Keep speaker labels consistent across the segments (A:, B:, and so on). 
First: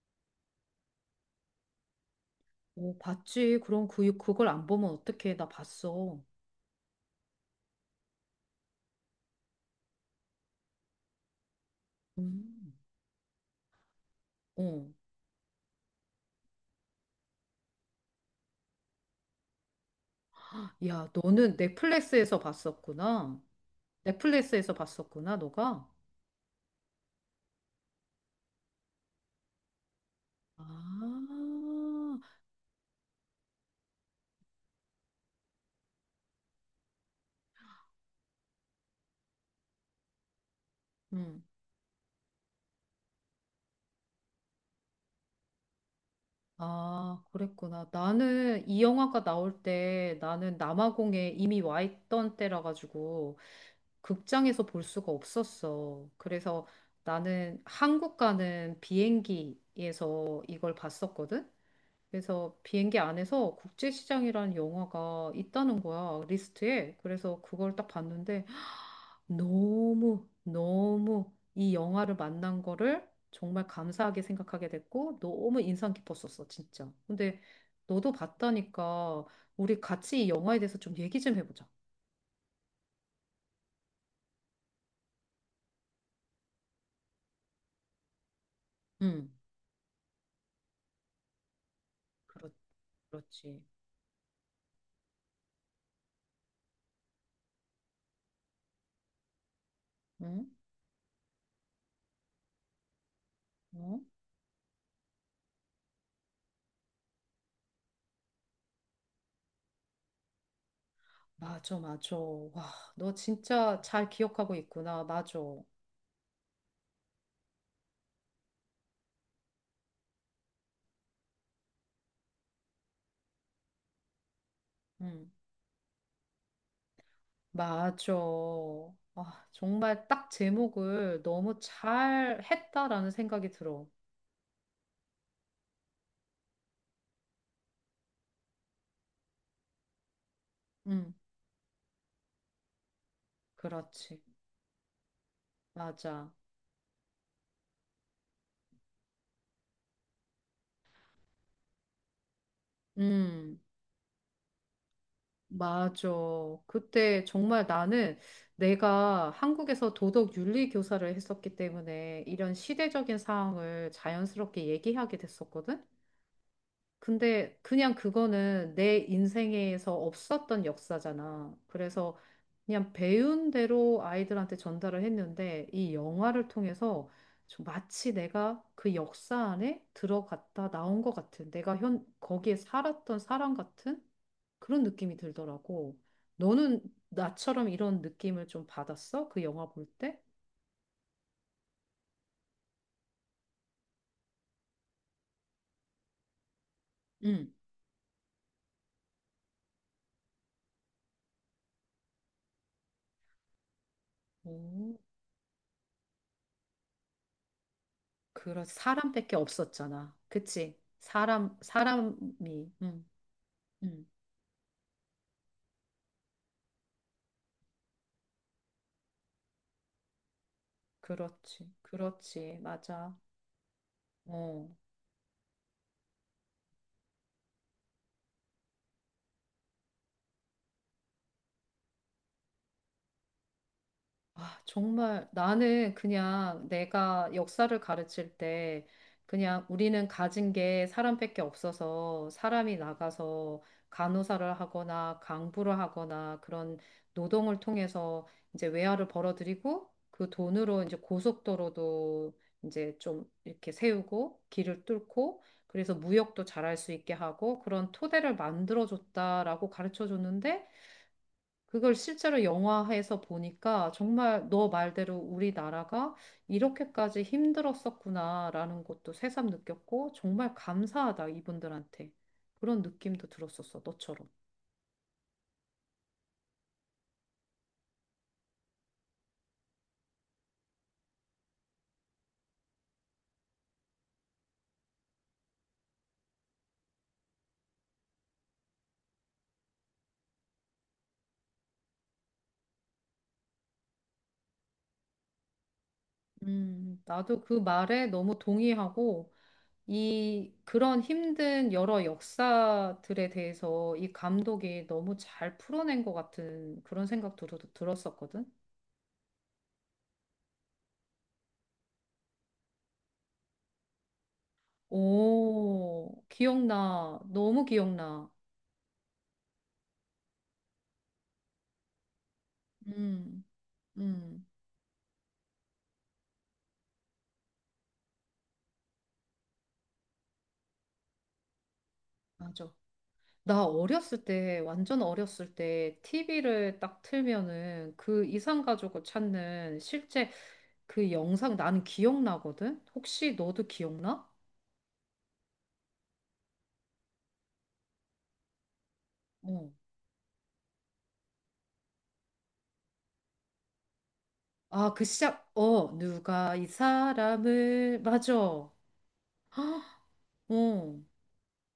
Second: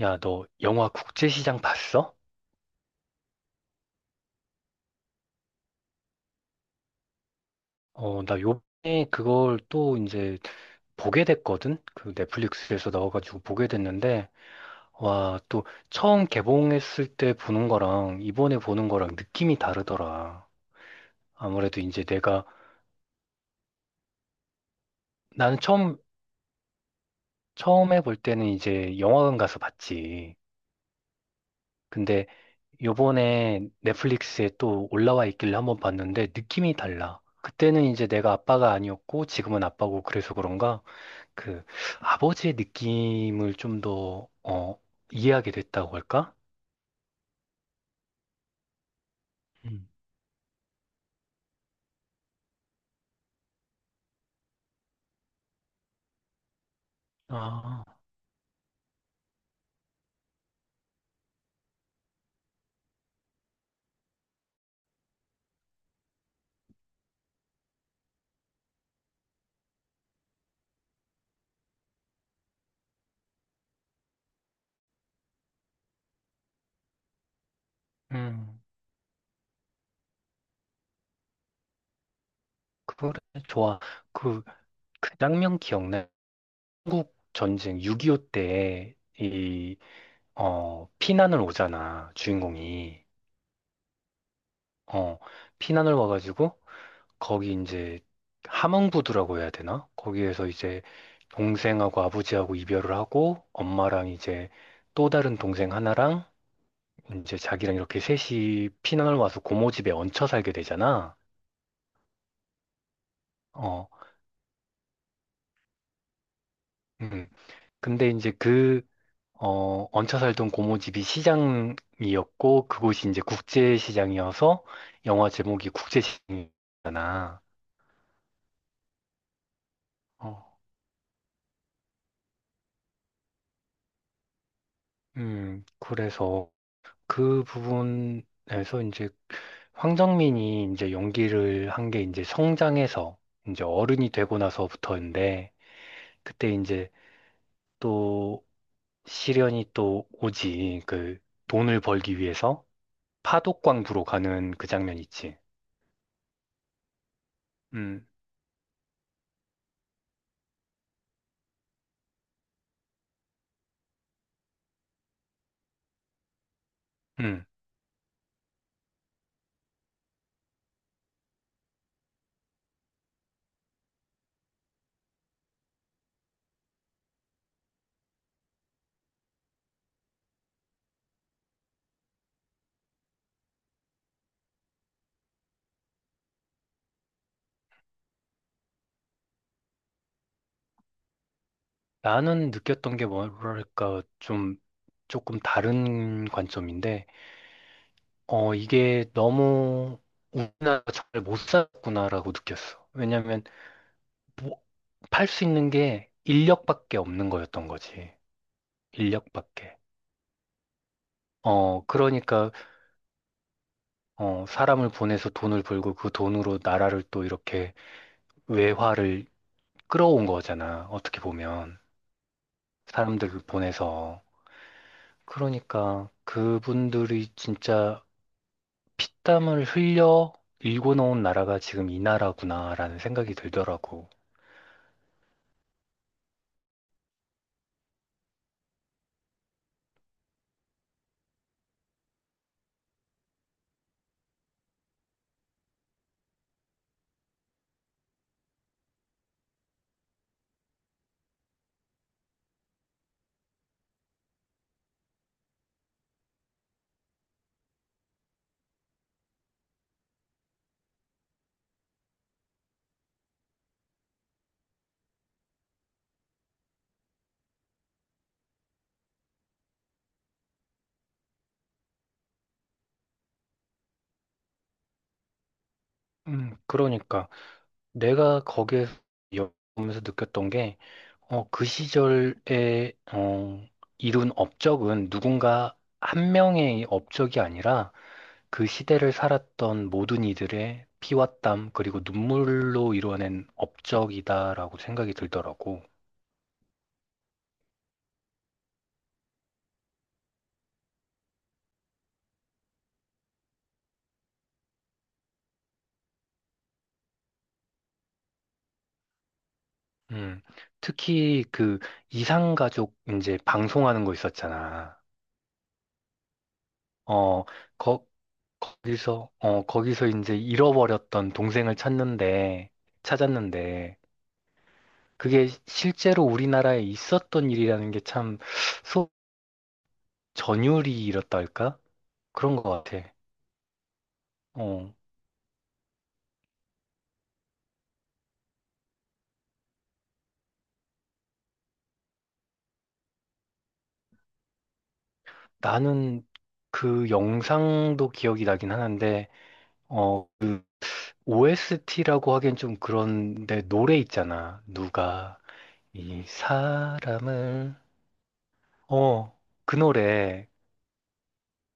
A: 야, 너 영화 국제시장 봤어?
B: 어, 봤지. 그럼 그걸 안 보면 어떡해. 나 봤어.
A: 나 요번에 그걸 또 이제 보게 됐거든? 그
B: 음.
A: 넷플릭스에서 나와가지고 보게 됐는데,
B: 어.
A: 와, 또 처음 개봉했을 때 보는 거랑 이번에 보는 거랑 느낌이 다르더라.
B: 야, 너는
A: 아무래도 이제
B: 넷플릭스에서 봤었구나. 넷플릭스에서 봤었구나,
A: 나는
B: 너가.
A: 처음, 처음에 볼 때는 이제 영화관 가서 봤지.
B: 아,
A: 근데 요번에 넷플릭스에 또 올라와 있길래 한번 봤는데 느낌이 달라. 그때는 이제 내가 아빠가 아니었고 지금은 아빠고 그래서 그런가?
B: 음.
A: 그 아버지의 느낌을 좀 더, 이해하게 됐다고 할까?
B: 아, 그랬구나. 나는 이 영화가 나올
A: 음.
B: 때 나는 남아공에 이미 와 있던 때라 가지고 극장에서 볼 수가 없었어. 그래서 나는
A: 아,
B: 한국 가는 비행기에서 이걸 봤었거든. 그래서 비행기 안에서 국제시장이라는 영화가 있다는 거야, 리스트에. 그래서 그걸 딱 봤는데, 너무, 너무 이 영화를 만난 거를 정말 감사하게 생각하게 됐고, 너무 인상 깊었었어, 진짜. 근데 너도
A: 음,
B: 봤다니까, 우리 같이 이 영화에 대해서 좀 얘기 좀 해보자.
A: 그거래, 좋아. 그, 그 장면 기억나? 한국 전쟁 6.25 때,
B: 응,
A: 피난을 오잖아,
B: 그렇,
A: 주인공이.
B: 그렇지.
A: 어, 피난을 와가지고, 거기 이제, 함흥부두라고 해야 되나?
B: 응,
A: 거기에서 이제, 동생하고 아버지하고 이별을 하고,
B: 응.
A: 엄마랑 이제, 또 다른 동생 하나랑, 이제 자기랑 이렇게 셋이 피난을 와서 고모 집에 얹혀 살게 되잖아.
B: 맞아, 맞아. 와, 너 진짜
A: 어,
B: 잘 기억하고 있구나. 맞아.
A: 음. 근데 이제 얹혀 살던 고모 집이 시장이었고, 그곳이 이제 국제시장이어서
B: 응.
A: 영화 제목이 국제시장이잖아.
B: 맞아. 아, 정말 딱
A: 어,
B: 제목을 너무 잘 했다라는 생각이 들어.
A: 그래서 그 부분에서 이제 황정민이 이제
B: 응,
A: 연기를 한 게 이제 성장해서 이제 어른이
B: 그렇지.
A: 되고 나서부터인데,
B: 맞아.
A: 그때 이제 또 시련이 또 오지. 그 돈을 벌기 위해서
B: 음,
A: 파독광부로 가는 그 장면 있지.
B: 맞아. 그때 정말
A: 음,
B: 나는 내가 한국에서 도덕 윤리 교사를 했었기 때문에 이런 시대적인 사항을 자연스럽게 얘기하게 됐었거든.
A: 음.
B: 근데 그냥 그거는 내 인생에서 없었던 역사잖아. 그래서 그냥 배운 대로 아이들한테 전달을 했는데 이 영화를 통해서 좀 마치 내가 그 역사 안에 들어갔다 나온 것 같은 내가 현 거기에 살았던 사람 같은 그런 느낌이 들더라고. 너는 나처럼 이런 느낌을 좀 받았어? 그 영화 볼 때?
A: 나는 느꼈던 게 뭐랄까 좀 조금 다른 관점인데,
B: 응.
A: 이게 너무 우리나라가 잘못 살았구나라고 느꼈어. 왜냐면 뭐,
B: 오,
A: 팔수 있는 게 인력밖에 없는 거였던 거지.
B: 그런 사람밖에
A: 인력밖에.
B: 없었잖아. 그치? 사람,
A: 그러니까,
B: 사람이. 응. 응.
A: 사람을 보내서 돈을 벌고 그 돈으로 나라를 또 이렇게 외화를 끌어온 거잖아. 어떻게
B: 그렇지,
A: 보면.
B: 그렇지, 맞아.
A: 사람들 보내서.
B: 어.
A: 그러니까 그분들이 진짜 피땀을 흘려 일궈 놓은 나라가 지금 이 나라구나라는 생각이 들더라고.
B: 아, 정말 나는 그냥 내가 역사를 가르칠 때 그냥 우리는 가진 게 사람밖에 없어서 사람이 나가서 간호사를 하거나 강부를 하거나 그런 노동을 통해서 이제 외화를 벌어들이고 그 돈으로 이제 고속도로도 이제 좀 이렇게 세우고 길을 뚫고 그래서 무역도 잘할 수 있게 하고 그런 토대를 만들어줬다라고 가르쳐 줬는데 그걸 실제로 영화에서 보니까 정말 너 말대로 우리나라가 이렇게까지 힘들었었구나라는 것도 새삼 느꼈고 정말 감사하다 이분들한테 그런 느낌도 들었었어 너처럼.
A: 그러니까 내가 거기에서 보면서 느꼈던 게, 그 시절에, 이룬 업적은 누군가 한 명의 업적이 아니라 그 시대를 살았던 모든 이들의 피와 땀, 그리고 눈물로 이루어낸 업적이다라고 생각이 들더라고.
B: 나도 그 말에 너무 동의하고 이 그런 힘든 여러 역사들에 대해서 이 감독이 너무 잘 풀어낸 것 같은 그런 생각도 들었었거든.
A: 음, 특히 그 이상가족 이제 방송하는 거 있었잖아.
B: 오, 기억나.
A: 어,
B: 너무
A: 거,
B: 기억나.
A: 거기서 이제 잃어버렸던 동생을 찾는데,
B: 음,
A: 찾았는데,
B: 음.
A: 그게 실제로 우리나라에 있었던 일이라는 게 참, 소, 전율이 이렇다 할까? 그런 것
B: 맞아.
A: 같아.
B: 나 어렸을 때,
A: 어.
B: 완전 어렸을 때, TV를 딱 틀면은 그 이상가족을 찾는 실제 그 영상 나는 기억나거든? 혹시 너도 기억나?
A: 나는 그 영상도 기억이 나긴 하는데,
B: 어.
A: 어, OST라고 하기엔 좀 그런데 노래 있잖아.
B: 아, 그
A: 누가
B: 시작, 어,
A: 이
B: 누가 이
A: 사람을,
B: 사람을, 맞아. 어.
A: 어, 그 노래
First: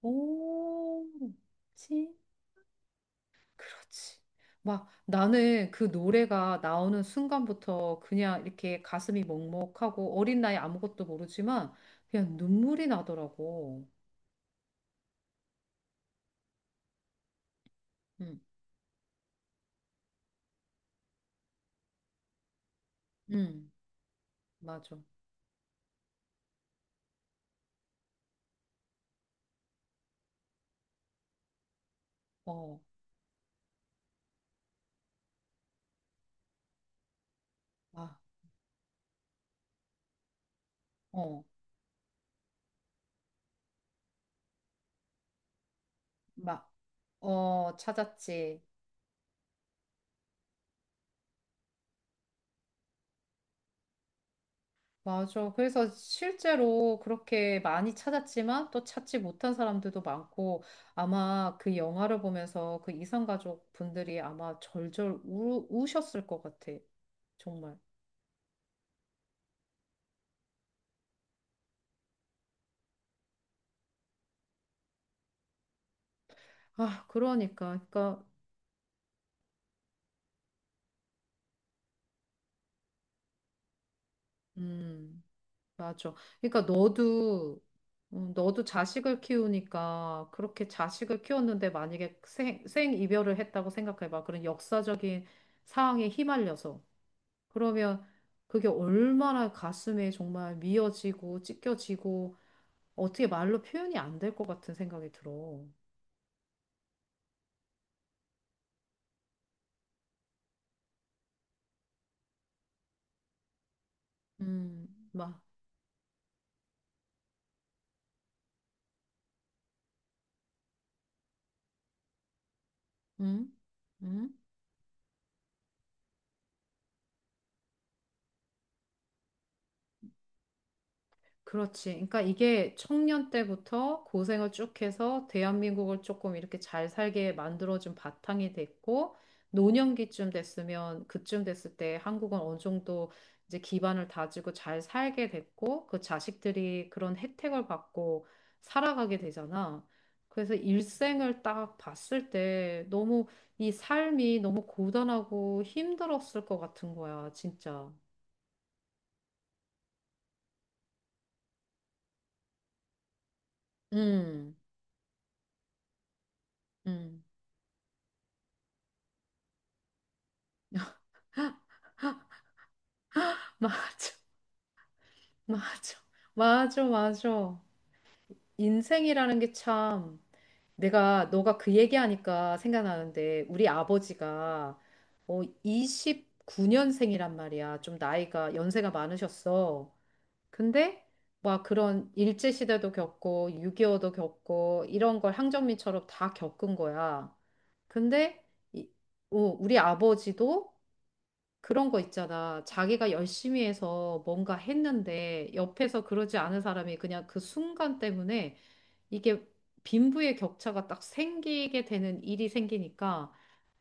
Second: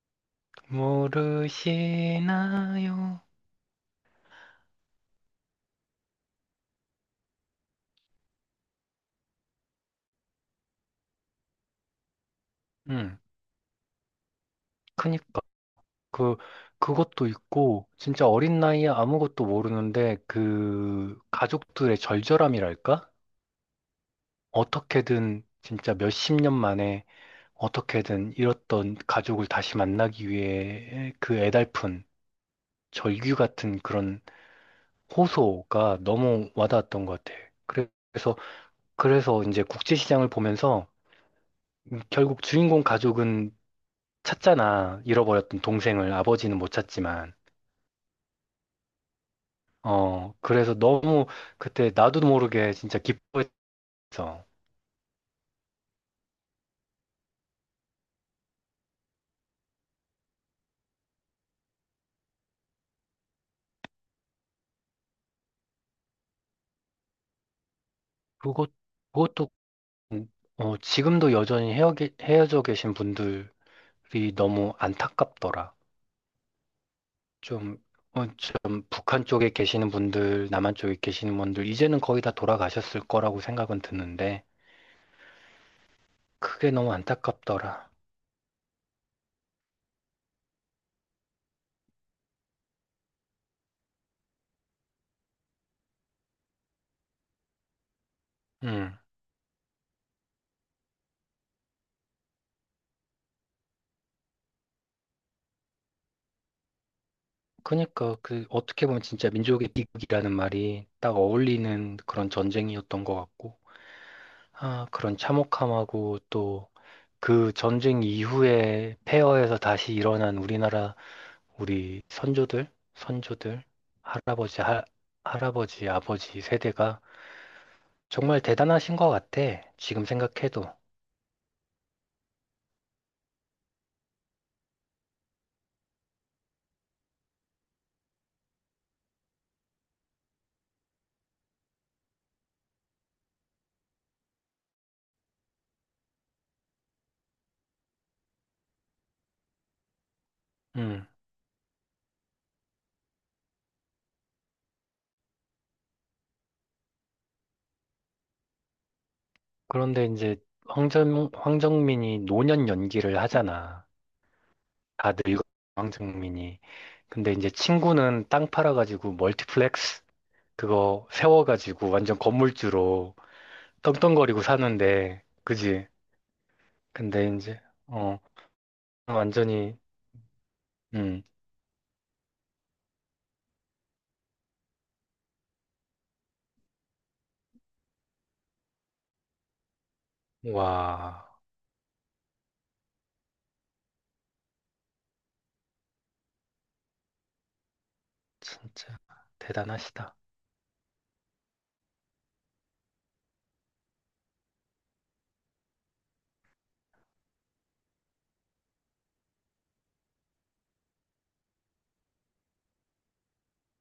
B: 오,
A: 모르시나요?
B: 그렇지. 막 나는 그 노래가 나오는 순간부터 그냥 이렇게 가슴이 먹먹하고 어린 나이 아무것도 모르지만 그냥 눈물이
A: 음,
B: 나더라고.
A: 그니까. 그, 그것도 있고, 진짜
B: 응,
A: 어린 나이에 아무것도 모르는데, 그 가족들의 절절함이랄까?
B: 응, 맞아.
A: 어떻게든 진짜 몇 십 년 만에 어떻게든 잃었던 가족을 다시 만나기 위해 그 애달픈
B: 어,
A: 절규 같은 그런 호소가 너무 와닿았던 것 같아.
B: 아,
A: 그래서, 그래서 이제 국제시장을 보면서
B: 어,
A: 결국 주인공 가족은 찾잖아. 잃어버렸던 동생을 아버지는 못
B: 막,
A: 찾지만.
B: 어, 찾았지.
A: 그래서 너무 그때 나도 모르게 진짜 기뻐했어.
B: 맞아. 그래서 실제로 그렇게 많이 찾았지만 또 찾지 못한 사람들도 많고 아마 그 영화를 보면서 그 이산가족 분들이 아마 절절 우셨을 것 같아. 정말.
A: 그것, 그것도, 음, 지금도 여전히 헤어져 계신 분들이 너무 안타깝더라.
B: 아, 그러니까,
A: 좀,
B: 그러니까,
A: 좀 북한 쪽에 계시는 분들, 남한 쪽에 계시는 분들, 이제는 거의 다 돌아가셨을 거라고 생각은 드는데,
B: 음, 맞아. 그러니까
A: 그게 너무
B: 너도,
A: 안타깝더라.
B: 음, 너도 자식을 키우니까 그렇게 자식을 키웠는데 만약에 생 이별을 했다고 생각해봐. 그런 역사적인 상황에 휘말려서. 그러면 그게
A: 음.
B: 얼마나 가슴에 정말 미어지고 찢겨지고 어떻게 말로 표현이 안 될 것 같은 생각이 들어.
A: 그니까, 어떻게 보면 진짜 민족의 비극이라는 말이 딱 어울리는 그런 전쟁이었던 것 같고, 아, 그런
B: 막,
A: 참혹함하고 또 그 전쟁 이후에 폐허에서 다시 일어난 우리나라, 우리
B: 음,
A: 선조들,
B: 음.
A: 할아버지, 할 할아버지, 아버지 세대가 정말 대단하신 것 같아. 지금 생각해도.
B: 그렇지. 그러니까 이게 청년 때부터 고생을 쭉 해서 대한민국을 조금 이렇게 잘 살게 만들어준 바탕이 됐고, 노년기쯤 됐으면, 그쯤 됐을 때 한국은 어느 정도 이제 기반을 다지고 잘 살게 됐고, 그 자식들이 그런 혜택을 받고 살아가게 되잖아. 그래서
A: 음.
B: 일생을 딱 봤을 때 너무 이 삶이 너무 고단하고 힘들었을 것 같은 거야, 진짜.
A: 그런데 이제 황정민이 노년 연기를 하잖아.
B: 음,
A: 다 늙은 황정민이.
B: 음.
A: 근데 이제 친구는 땅 팔아가지고 멀티플렉스 그거 세워가지고 완전 건물주로
B: 맞아.
A: 떵떵거리고 사는데, 그지?
B: 맞아. 맞아,
A: 근데
B: 맞아.
A: 이제, 어,
B: 인생이라는 게
A: 완전히,
B: 참,
A: 음,
B: 내가, 너가 그 얘기하니까 생각나는데, 우리 아버지가, 29년생이란 말이야. 좀 나이가, 연세가 많으셨어. 근데,
A: 와,
B: 막 그런 일제시대도 겪고, 6.25도 겪고, 이런 걸 항정민처럼 다 겪은 거야. 근데, 이-
A: 진짜
B: 우리
A: 대단하시다.
B: 아버지도 그런 거 있잖아. 자기가 열심히 해서 뭔가 했는데 옆에서 그러지 않은 사람이 그냥 그 순간 때문에 이게 빈부의 격차가 딱 생기게 되는 일이 생기니까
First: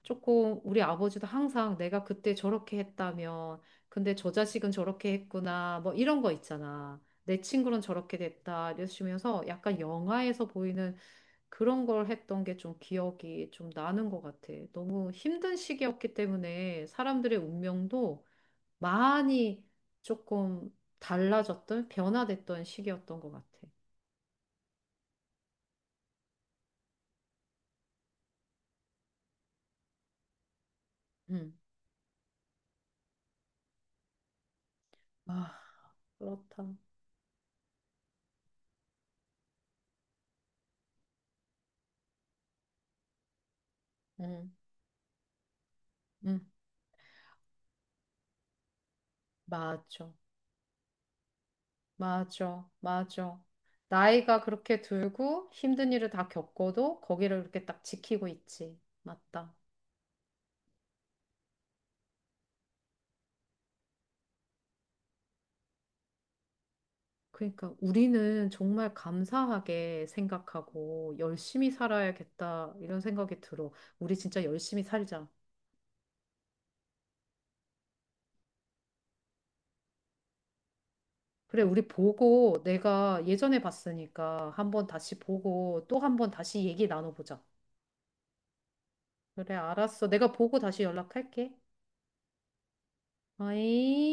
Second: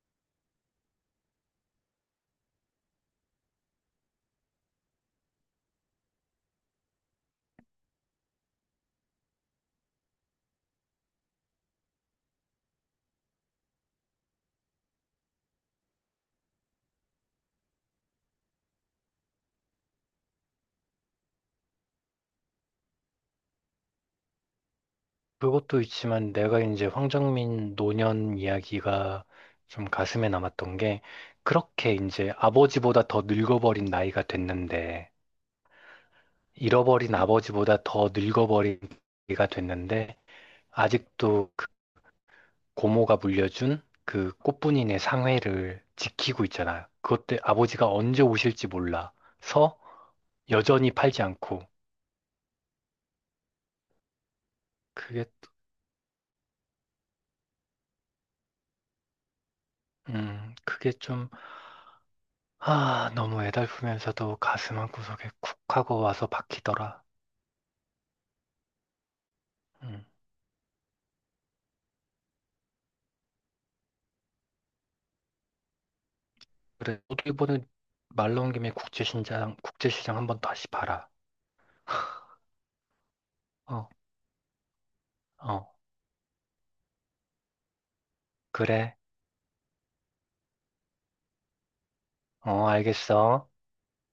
B: 조금 우리 아버지도 항상 내가 그때 저렇게 했다면 근데 저 자식은 저렇게 했구나 뭐 이런 거 있잖아. 내 친구는 저렇게 됐다 이러시면서 약간 영화에서 보이는 그런 걸 했던 게 좀 기억이 좀 나는 것 같아. 너무 힘든 시기였기 때문에 사람들의 운명도 많이 조금 달라졌던, 변화됐던 시기였던 것 같아.
A: 그것도 있지만 내가 이제 황정민 노년 이야기가 좀 가슴에 남았던 게
B: 음.
A: 그렇게 이제 아버지보다 더 늙어버린 나이가 됐는데
B: 아, 그렇다.
A: 잃어버린 아버지보다 더 늙어버린 나이가 됐는데 아직도 그 고모가 물려준 그
B: 음,
A: 꽃분이네 상회를 지키고
B: 음,
A: 있잖아. 그것 때 아버지가 언제 오실지 몰라서
B: 맞아.
A: 여전히 팔지 않고
B: 맞아. 맞아. 나이가 그렇게
A: 그게
B: 들고 힘든 일을 다 겪어도 거기를 이렇게 딱 지키고 있지. 맞다.
A: 음 그게 아, 너무 애달프면서도 가슴 한구석에 쿡 하고 와서 박히더라.
B: 그러니까 우리는 정말 감사하게
A: 음.
B: 생각하고 열심히 살아야겠다 이런 생각이 들어. 우리 진짜 열심히 살자.
A: 그래, 너도 이번에 말 나온 김에 국제시장, 국제시장 한번 다시 봐라.
B: 그래, 우리 보고 내가 예전에
A: 어,
B: 봤으니까 한번 다시
A: 어,
B: 보고 또 한번 다시 얘기 나눠보자.
A: 그래.
B: 그래, 알았어. 내가 보고 다시 연락할게.
A: 어, 알겠어.
B: 어이?